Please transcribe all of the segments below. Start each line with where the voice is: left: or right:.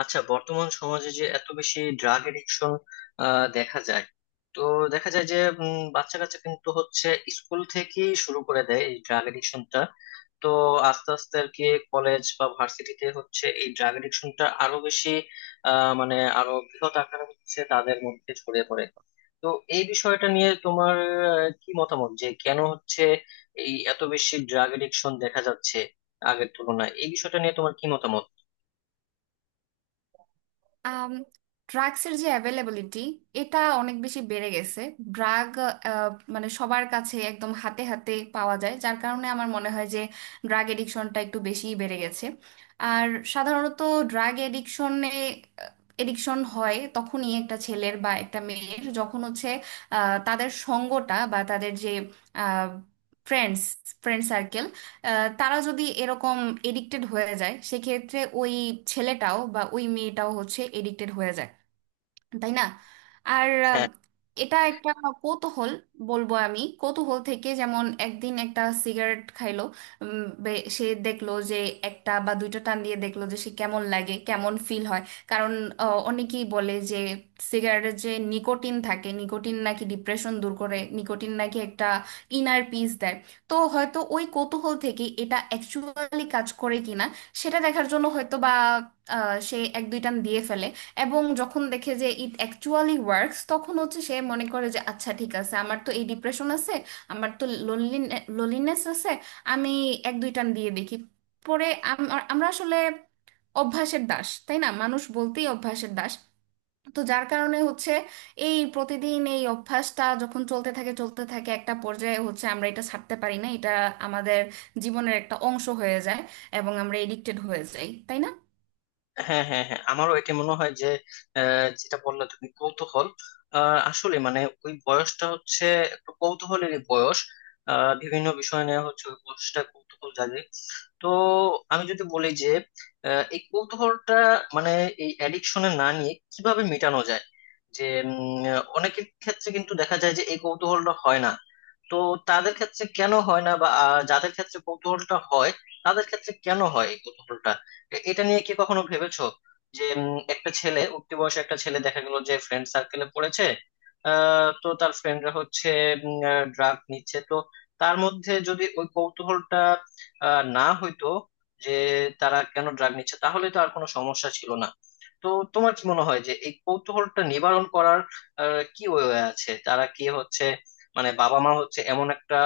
left: আচ্ছা, বর্তমান সমাজে যে এত বেশি ড্রাগ এডিকশন দেখা যায়। তো দেখা যায় যে বাচ্চা কাচ্চা কিন্তু হচ্ছে স্কুল থেকেই শুরু করে দেয় এই ড্রাগ এডিকশনটা। তো আস্তে আস্তে আর কি কলেজ বা ভার্সিটিতে হচ্ছে এই ড্রাগ এডিকশনটা আরো বেশি। মানে আরো বৃহৎ আকারে হচ্ছে, তাদের মধ্যে ছড়িয়ে পড়ে। তো এই বিষয়টা নিয়ে তোমার কি মতামত, যে কেন হচ্ছে এই এত বেশি ড্রাগ এডিকশন দেখা যাচ্ছে আগের তুলনায়? এই বিষয়টা নিয়ে তোমার কি মতামত?
right: আম ড্রাগসের যে অ্যাভেলেবিলিটি এটা অনেক বেশি বেড়ে গেছে। ড্রাগ মানে সবার কাছে একদম হাতে হাতে পাওয়া যায়, যার কারণে আমার মনে হয় যে ড্রাগ এডিকশনটা একটু বেশিই বেড়ে গেছে। আর সাধারণত ড্রাগ এডিকশনে এডিকশন হয় তখনই একটা ছেলের বা একটা মেয়ের, যখন হচ্ছে তাদের সঙ্গটা বা তাদের যে ফ্রেন্ডস ফ্রেন্ড সার্কেল, তারা যদি এরকম এডিক্টেড হয়ে যায়, সেক্ষেত্রে ওই ছেলেটাও বা ওই মেয়েটাও হচ্ছে এডিক্টেড হয়ে যায়, তাই না? আর
left: হ্যাঁ,
right: এটা একটা কৌতূহল বলবো আমি। কৌতূহল থেকে যেমন একদিন একটা সিগারেট খাইলো, সে দেখলো যে একটা বা দুইটা টান দিয়ে দেখলো যে সে কেমন লাগে, কেমন ফিল হয়। কারণ অনেকেই বলে যে সিগারেটের যে নিকোটিন থাকে, নিকোটিন নাকি ডিপ্রেশন দূর করে, নিকোটিন নাকি একটা ইনার পিস দেয়। তো হয়তো ওই কৌতূহল থেকে এটা অ্যাকচুয়ালি কাজ করে কিনা সেটা দেখার জন্য হয়তো বা সে এক দুই টান দিয়ে ফেলে। এবং যখন দেখে যে ইট অ্যাকচুয়ালি ওয়ার্কস, তখন হচ্ছে সে মনে করে যে আচ্ছা ঠিক আছে, আমার তো এই ডিপ্রেশন আছে, আমার তো লোনলিনেস আছে, আমি এক দুই টান দিয়ে দেখি। পরে আমরা আসলে অভ্যাসের দাস, তাই না? মানুষ বলতেই অভ্যাসের দাস। তো যার কারণে হচ্ছে এই প্রতিদিন এই অভ্যাসটা যখন চলতে থাকে চলতে থাকে, একটা পর্যায়ে হচ্ছে আমরা এটা ছাড়তে পারি না, এটা আমাদের জীবনের একটা অংশ হয়ে যায় এবং আমরা এডিক্টেড হয়ে যাই, তাই না?
left: হ্যাঁ, হ্যাঁ, হ্যাঁ, আমারও এটা মনে হয় যে যেটা বললে তুমি, কৌতূহল। আসলে মানে ওই বয়সটা হচ্ছে একটু কৌতূহলেরই বয়স। বিভিন্ন বিষয় নিয়ে হচ্ছে ওই বয়সটা কৌতূহল জাগে। তো আমি যদি বলি যে এই কৌতূহলটা মানে এই অ্যাডিকশনে না নিয়ে কিভাবে মেটানো যায়? যে অনেকের ক্ষেত্রে কিন্তু দেখা যায় যে এই কৌতূহলটা হয় না। তো তাদের ক্ষেত্রে কেন হয় না, বা যাদের ক্ষেত্রে কৌতূহলটা হয়, তাদের ক্ষেত্রে কেন হয় এই কৌতূহলটা? এটা নিয়ে কি কখনো ভেবেছো? যে একটা ছেলে উঠতি বয়সে, একটা ছেলে দেখা গেল যে ফ্রেন্ড সার্কেলে পড়েছে, তো তার ফ্রেন্ডরা হচ্ছে ড্রাগ নিচ্ছে, তো তার মধ্যে যদি ওই কৌতূহলটা না হইতো যে তারা কেন ড্রাগ নিচ্ছে, তাহলে তো আর কোনো সমস্যা ছিল না। তো তোমার কি মনে হয় যে এই কৌতূহলটা নিবারণ করার কি ওয়ে আছে? তারা কি হচ্ছে মানে বাবা মা হচ্ছে এমন একটা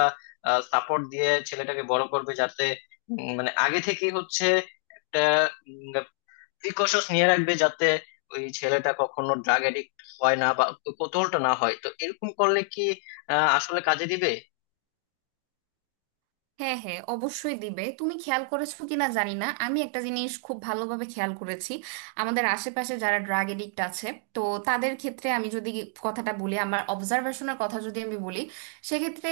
left: সাপোর্ট দিয়ে ছেলেটাকে বড় করবে, যাতে মানে আগে থেকেই হচ্ছে একটা প্রিকশনস নিয়ে রাখবে, যাতে ওই ছেলেটা কখনো ড্রাগ এডিক্ট হয় না বা কৌতূহলটা না হয়? তো এরকম করলে কি আসলে কাজে দিবে?
right: হ্যাঁ, হ্যাঁ, অবশ্যই দিবে। তুমি খেয়াল করেছো কিনা জানি না, আমি একটা জিনিস খুব ভালোভাবে খেয়াল করেছি। আমাদের আশেপাশে যারা ড্রাগ এডিক্ট আছে, তো তাদের ক্ষেত্রে আমি যদি কথাটা বলি, আমার অবজারভেশনের কথা যদি আমি বলি, সেক্ষেত্রে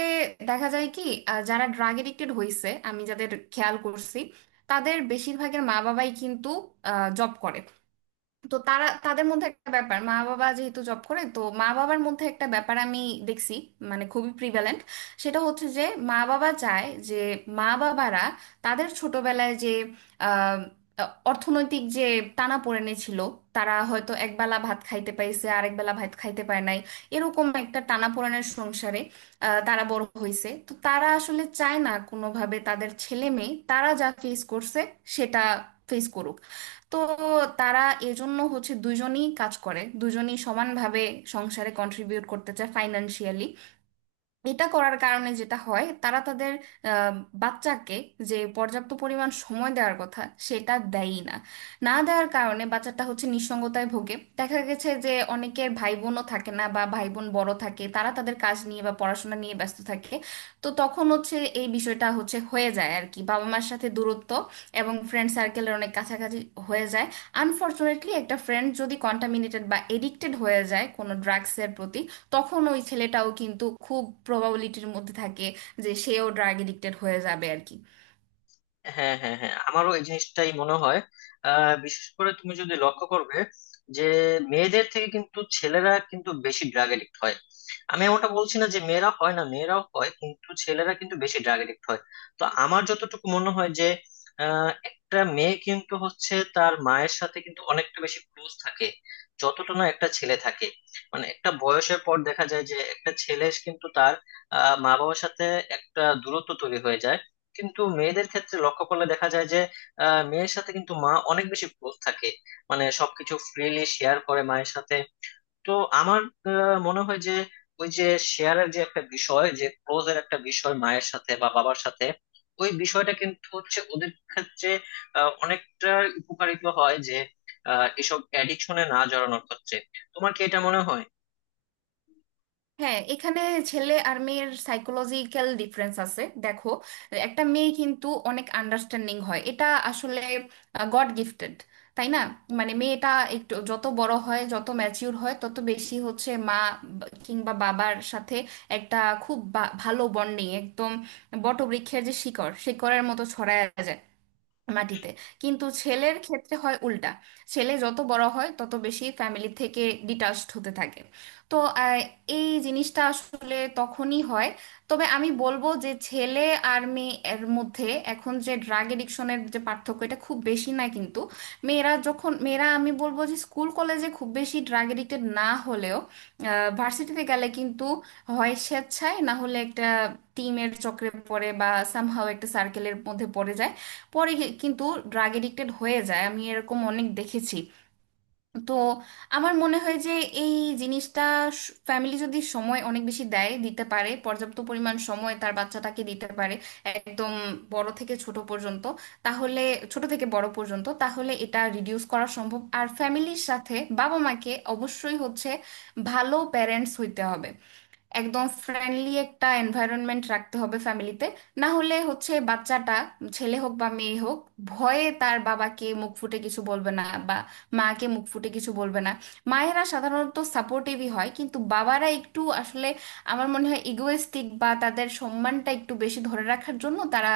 right: দেখা যায় কি, যারা ড্রাগ এডিক্টেড হয়েছে আমি যাদের খেয়াল করছি, তাদের বেশিরভাগের মা বাবাই কিন্তু জব করে। তো তারা তাদের মধ্যে একটা ব্যাপার, মা বাবা যেহেতু জব করে, তো মা বাবার মধ্যে একটা ব্যাপার আমি দেখছি, মানে খুবই প্রিভ্যালেন্ট, সেটা হচ্ছে যে মা বাবা চায় যে মা বাবারা তাদের ছোটবেলায় যে আহ, অর্থনৈতিক যে টানাপোড়েনে ছিল, তারা হয়তো একবেলা ভাত খাইতে পাইছে, আরেক বেলা ভাত খাইতে পায় নাই, এরকম একটা টানাপোড়েনের সংসারে তারা বড় হয়েছে। তো তারা আসলে চায় না কোনোভাবে তাদের ছেলে মেয়ে তারা যা ফেস করছে সেটা ফেস করুক। তো তারা এজন্য হচ্ছে দুজনেই কাজ করে, দুজনেই সমানভাবে সংসারে কন্ট্রিবিউট করতে চায় ফাইনান্সিয়ালি। এটা করার কারণে যেটা হয়, তারা তাদের আহ, বাচ্চাকে যে পর্যাপ্ত পরিমাণ সময় দেওয়ার কথা, সেটা দেয়ই না। না দেওয়ার কারণে বাচ্চাটা হচ্ছে নিঃসঙ্গতায় ভোগে, দেখা গেছে যে অনেকের ভাই বোনও থাকে না বা ভাই বোন বড় থাকে, তারা তাদের কাজ নিয়ে বা পড়াশোনা নিয়ে ব্যস্ত থাকে। তো তখন হচ্ছে এই বিষয়টা হচ্ছে হয়ে যায় আর কি বাবা মার সাথে দূরত্ব, এবং ফ্রেন্ড সার্কেলের অনেক কাছাকাছি হয়ে যায়। আনফর্চুনেটলি একটা ফ্রেন্ড যদি কন্টামিনেটেড বা এডিক্টেড হয়ে যায় কোনো ড্রাগসের প্রতি, তখন ওই ছেলেটাও কিন্তু খুব প্রবাবিলিটির মধ্যে থাকে যে সেও ড্রাগ এডিক্টেড হয়ে যাবে আর কি।
left: হ্যাঁ, হ্যাঁ, হ্যাঁ, আমারও এই জিনিসটাই মনে হয়। বিশেষ করে তুমি যদি লক্ষ্য করবে, যে মেয়েদের থেকে কিন্তু ছেলেরা কিন্তু বেশি ড্রাগ এডিক্ট হয়। আমি ওটা বলছি না যে মেয়েরা হয় না, মেয়েরাও হয়, কিন্তু ছেলেরা কিন্তু বেশি ড্রাগ এডিক্ট হয়। তো আমার যতটুকু মনে হয় যে একটা মেয়ে কিন্তু হচ্ছে তার মায়ের সাথে কিন্তু অনেকটা বেশি ক্লোজ থাকে, যতটা না একটা ছেলে থাকে। মানে একটা বয়সের পর দেখা যায় যে একটা ছেলে কিন্তু তার মা বাবার সাথে একটা দূরত্ব তৈরি হয়ে যায়। কিন্তু মেয়েদের ক্ষেত্রে লক্ষ্য করলে দেখা যায় যে মেয়ের সাথে কিন্তু মা অনেক বেশি ক্লোজ থাকে, মানে সবকিছু ফ্রিলি শেয়ার করে মায়ের সাথে। তো আমার মনে হয় যে ওই যে শেয়ারের যে একটা বিষয়, যে ক্লোজ এর একটা বিষয় মায়ের সাথে বা বাবার সাথে, ওই বিষয়টা কিন্তু হচ্ছে ওদের ক্ষেত্রে অনেকটা উপকারিত হয়, যে এসব অ্যাডিকশনে না জড়ানোর ক্ষেত্রে। তোমার কি এটা মনে হয়?
right: হ্যাঁ, এখানে ছেলে আর মেয়ের সাইকোলজিক্যাল ডিফারেন্স আছে, দেখো। একটা মেয়ে কিন্তু অনেক আন্ডারস্ট্যান্ডিং হয়, এটা আসলে গড গিফটেড, তাই না? মানে মেয়েটা একটু যত বড় হয়, যত ম্যাচিউর হয়, তত বেশি হচ্ছে মা কিংবা বাবার সাথে একটা খুব ভালো বন্ডিং, একদম বটবৃক্ষের যে শিকড়, শিকড়ের মতো ছড়ায় যায় মাটিতে। কিন্তু ছেলের ক্ষেত্রে হয় উল্টা, ছেলে যত বড় হয় তত বেশি ফ্যামিলি থেকে ডিটাচড হতে থাকে। তো আহ, এই জিনিসটা আসলে তখনই হয়। তবে আমি বলবো যে ছেলে আর মেয়ের মধ্যে এখন যে ড্রাগ এডিকশনের যে পার্থক্য, এটা খুব বেশি না, কিন্তু মেয়েরা আমি বলবো যে স্কুল কলেজে খুব বেশি ড্রাগ এডিক্টেড না হলেও ভার্সিটিতে গেলে কিন্তু হয় স্বেচ্ছায় না হলে একটা টিমের চক্রে পড়ে বা সামহাও একটা সার্কেলের মধ্যে পড়ে যায় পরে কিন্তু ড্রাগ এডিক্টেড হয়ে যায়, আমি এরকম অনেক দেখেছি। তো আমার মনে হয় যে এই জিনিসটা ফ্যামিলি যদি সময় অনেক বেশি দেয়, দিতে পারে, পর্যাপ্ত পরিমাণ সময় তার বাচ্চাটাকে দিতে পারে একদম বড় থেকে ছোট পর্যন্ত, তাহলে ছোট থেকে বড় পর্যন্ত, তাহলে এটা রিডিউস করা সম্ভব। আর ফ্যামিলির সাথে বাবা মাকে অবশ্যই হচ্ছে ভালো প্যারেন্টস হইতে হবে, একদম ফ্রেন্ডলি একটা এনভায়রনমেন্ট রাখতে হবে ফ্যামিলিতে। না হলে হচ্ছে বাচ্চাটা ছেলে হোক বা মেয়ে হোক ভয়ে তার বাবাকে মুখ ফুটে কিছু বলবে না বা মাকে মুখ ফুটে কিছু বলবে না। মায়েরা সাধারণত সাপোর্টিভই হয়, কিন্তু বাবারা একটু আসলে আমার মনে হয় ইগোয়েস্টিক, বা তাদের সম্মানটা একটু বেশি ধরে রাখার জন্য তারা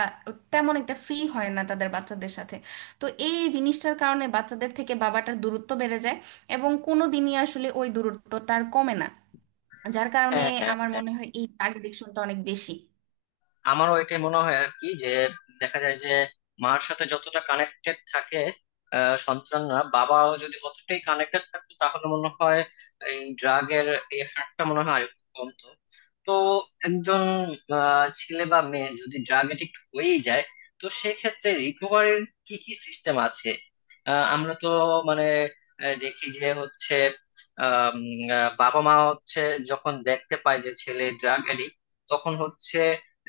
right: তেমন একটা ফ্রি হয় না তাদের বাচ্চাদের সাথে। তো এই জিনিসটার কারণে বাচ্চাদের থেকে বাবাটার দূরত্ব বেড়ে যায় এবং কোনো দিনই আসলে ওই দূরত্বটা আর কমে না, যার কারণে
left: হ্যাঁ,
right: আমার
left: হ্যাঁ,
right: মনে হয় এই টাগ এডিকশনটা অনেক বেশি।
left: আমারও এটাই মনে হয় আর কি, যে দেখা যায় যে মার সাথে যতটা কানেক্টেড থাকে সন্তানরা, বাবাও যদি অতটাই কানেক্টেড থাকতো, তাহলে মনে হয় এই ড্রাগের এই হারটা মনে হয় আরেকটু কমতো। তো একজন ছেলে বা মেয়ে যদি ড্রাগ এডিক্ট হয়েই যায়, তো সেক্ষেত্রে রিকভারির কি কি সিস্টেম আছে? আমরা তো মানে দেখি যে হচ্ছে বাবা মা হচ্ছে যখন দেখতে পায় যে ছেলে ড্রাগ এডিক্ট, তখন হচ্ছে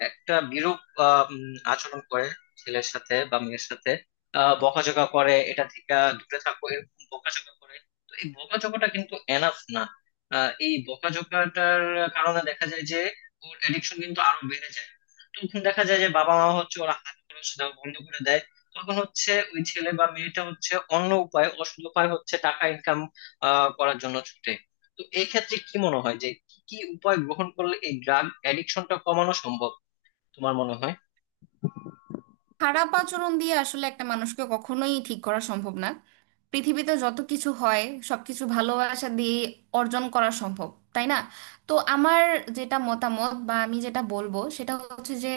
left: একটা বিরূপ আচরণ করে ছেলের সাথে বা মেয়ের সাথে। বকাঝকা করে, এটা থেকে দূরে থাকো এরকম বকাঝকা করে। তো এই বকাঝকাটা কিন্তু এনাফ না। এই বকাঝকাটার কারণে দেখা যায় যে ওর অ্যাডিকশন কিন্তু আরো বেড়ে যায়। তখন দেখা যায় যে বাবা মা হচ্ছে ওরা হাত খরচ দেওয়া বন্ধ করে দেয়। তখন হচ্ছে ওই ছেলে বা মেয়েটা হচ্ছে অন্য উপায়, অসৎ উপায় হচ্ছে টাকা ইনকাম করার জন্য ছুটে। তো এক্ষেত্রে কি মনে হয় যে কি কি উপায় গ্রহণ করলে এই ড্রাগ অ্যাডিকশনটা কমানো সম্ভব, তোমার মনে হয়?
right: খারাপ আচরণ দিয়ে আসলে একটা মানুষকে কখনোই ঠিক করা সম্ভব না। পৃথিবীতে যত কিছু হয় সবকিছু ভালোবাসা দিয়ে অর্জন করা সম্ভব, তাই না? তো আমার যেটা মতামত বা আমি যেটা বলবো সেটা হচ্ছে যে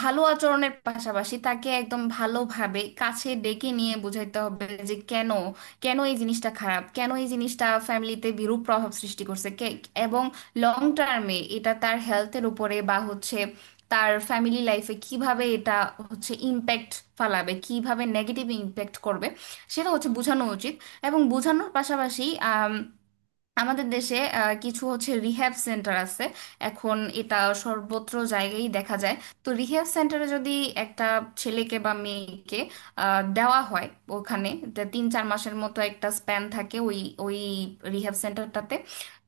right: ভালো আচরণের পাশাপাশি তাকে একদম ভালোভাবে কাছে ডেকে নিয়ে বোঝাইতে হবে যে কেন কেন এই জিনিসটা খারাপ, কেন এই জিনিসটা ফ্যামিলিতে বিরূপ প্রভাব সৃষ্টি করছে কে, এবং লং টার্মে এটা তার হেলথের উপরে বা হচ্ছে তার ফ্যামিলি লাইফে কিভাবে এটা হচ্ছে ইম্প্যাক্ট ফালাবে, কিভাবে নেগেটিভ ইম্প্যাক্ট করবে সেটা হচ্ছে বোঝানো উচিত। এবং বোঝানোর পাশাপাশি আমাদের দেশে কিছু হচ্ছে রিহ্যাব সেন্টার আছে এখন, এটা সর্বত্র জায়গায় দেখা যায়। তো রিহ্যাব সেন্টারে যদি একটা ছেলেকে বা মেয়েকে দেওয়া হয় ওখানে, তা তিন চার মাসের মতো একটা স্প্যান থাকে ওই ওই রিহ্যাব সেন্টারটাতে।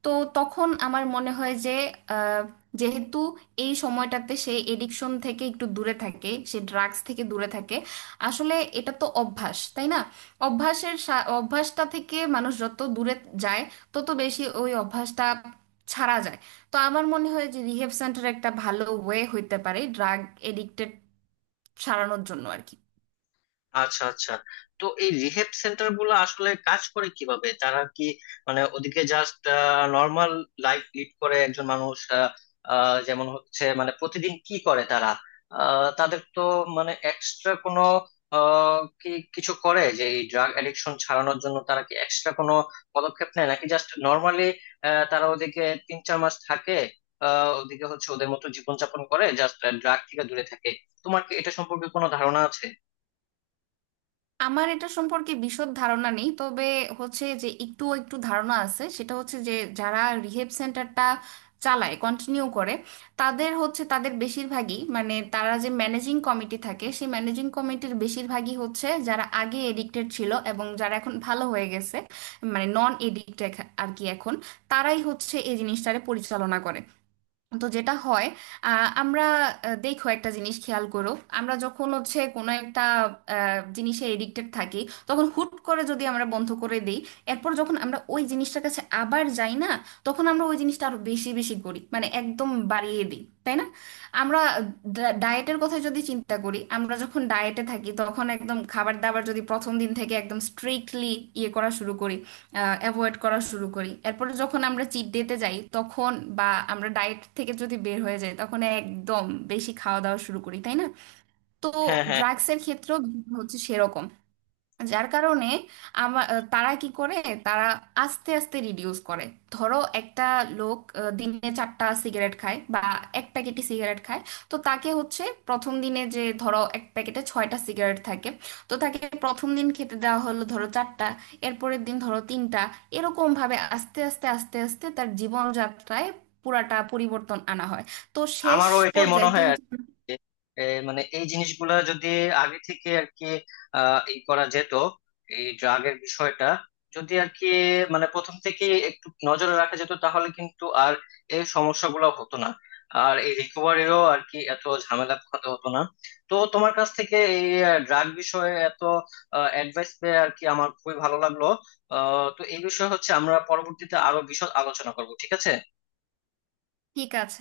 right: তো তখন আমার মনে হয় যে আহ, যেহেতু এই সময়টাতে সে এডিকশন থেকে একটু দূরে থাকে, সে ড্রাগস থেকে দূরে থাকে। আসলে এটা তো অভ্যাস, তাই না? অভ্যাসটা থেকে মানুষ যত দূরে যায় তত বেশি ওই অভ্যাসটা ছাড়া যায়। তো আমার মনে হয় যে রিহেব সেন্টার একটা ভালো ওয়ে হইতে পারে ড্রাগ এডিক্টেড সারানোর জন্য আর কি।
left: আচ্ছা, আচ্ছা, তো এই রিহেব সেন্টার গুলো আসলে কাজ করে কিভাবে? তারা কি মানে ওদিকে জাস্ট নর্মাল লাইফ লিড করে একজন মানুষ? আহ, আহ, যেমন হচ্ছে মানে প্রতিদিন কি করে তারা? তাদের তো মানে এক্সট্রা কোনো আহ, কি কিছু করে, যে এই ড্রাগ অ্যাডিকশন ছাড়ানোর জন্য তারা কি এক্সট্রা কোনো পদক্ষেপ নেয়, নাকি জাস্ট নর্মালি তারা ওদিকে 3-4 মাস থাকে? ওদিকে হচ্ছে ওদের মতো জীবনযাপন করে জাস্ট, ড্রাগ থেকে দূরে থাকে? তোমার কি এটা সম্পর্কে কোনো ধারণা আছে?
right: আমার এটা সম্পর্কে বিশদ ধারণা নেই, তবে হচ্ছে যে একটু একটু ধারণা আছে, সেটা হচ্ছে যে যারা রিহেব সেন্টারটা চালায় কন্টিনিউ করে, তাদের হচ্ছে তাদের বেশিরভাগই, মানে তারা যে ম্যানেজিং কমিটি থাকে, সেই ম্যানেজিং কমিটির বেশিরভাগই হচ্ছে যারা আগে এডিক্টেড ছিল এবং যারা এখন ভালো হয়ে গেছে, মানে নন এডিক্টেড আর কি এখন। তারাই হচ্ছে এই জিনিসটারে পরিচালনা করে। তো যেটা হয় আহ, আমরা দেখো, একটা জিনিস খেয়াল করো। আমরা যখন হচ্ছে কোনো একটা জিনিসে এডিক্টেড থাকি তখন হুট করে যদি আমরা বন্ধ করে দিই, এরপর যখন আমরা ওই জিনিসটার কাছে আবার যাই না, তখন আমরা ওই জিনিসটা আরো বেশি বেশি করি মানে একদম বাড়িয়ে দিই, তাই না? আমরা ডায়েটের কথা যদি চিন্তা করি, আমরা যখন ডায়েটে থাকি তখন একদম খাবার দাবার যদি প্রথম দিন থেকে একদম স্ট্রিক্টলি ইয়ে করা শুরু করি, অ্যাভয়েড করা শুরু করি, এরপরে যখন আমরা চিট ডেতে যাই তখন বা আমরা ডায়েট থেকে যদি বের হয়ে যাই তখন একদম বেশি খাওয়া দাওয়া শুরু করি, তাই না? তো
left: হ্যাঁ, হ্যাঁ,
right: ড্রাগসের ক্ষেত্রেও হচ্ছে সেরকম, যার কারণে আমার তারা কি করে, তারা আস্তে আস্তে রিডিউস করে। ধরো একটা লোক দিনে চারটা সিগারেট খায় বা এক প্যাকেটই সিগারেট খায়, তো তাকে হচ্ছে প্রথম দিনে যে ধরো এক প্যাকেটে ছয়টা সিগারেট থাকে, তো তাকে প্রথম দিন খেতে দেওয়া হলো ধরো চারটা, এরপরের দিন ধরো তিনটা, এরকম ভাবে আস্তে আস্তে আস্তে আস্তে তার জীবনযাত্রায় পুরাটা পরিবর্তন আনা হয়। তো শেষ
left: আমারও এটাই মনে
right: পর্যায়ে
left: হয়
right: তিন
left: আর কি। যে, মানে এই জিনিসগুলো যদি আগে থেকে আর কি ই করা যেত, এই ড্রাগের বিষয়টা যদি আর কি মানে প্রথম থেকে একটু নজরে রাখা যেত, তাহলে কিন্তু আর এই সমস্যাগুলো হতো না, আর এই রিকভারিও আর কি এত ঝামেলা পোহাতে হতো না। তো তোমার কাছ থেকে এই ড্রাগ বিষয়ে এত অ্যাডভাইস পেয়ে আর কি আমার খুবই ভালো লাগলো। তো এই বিষয়ে হচ্ছে আমরা পরবর্তীতে আরো বিশদ আলোচনা করব, ঠিক আছে।
right: ঠিক আছে।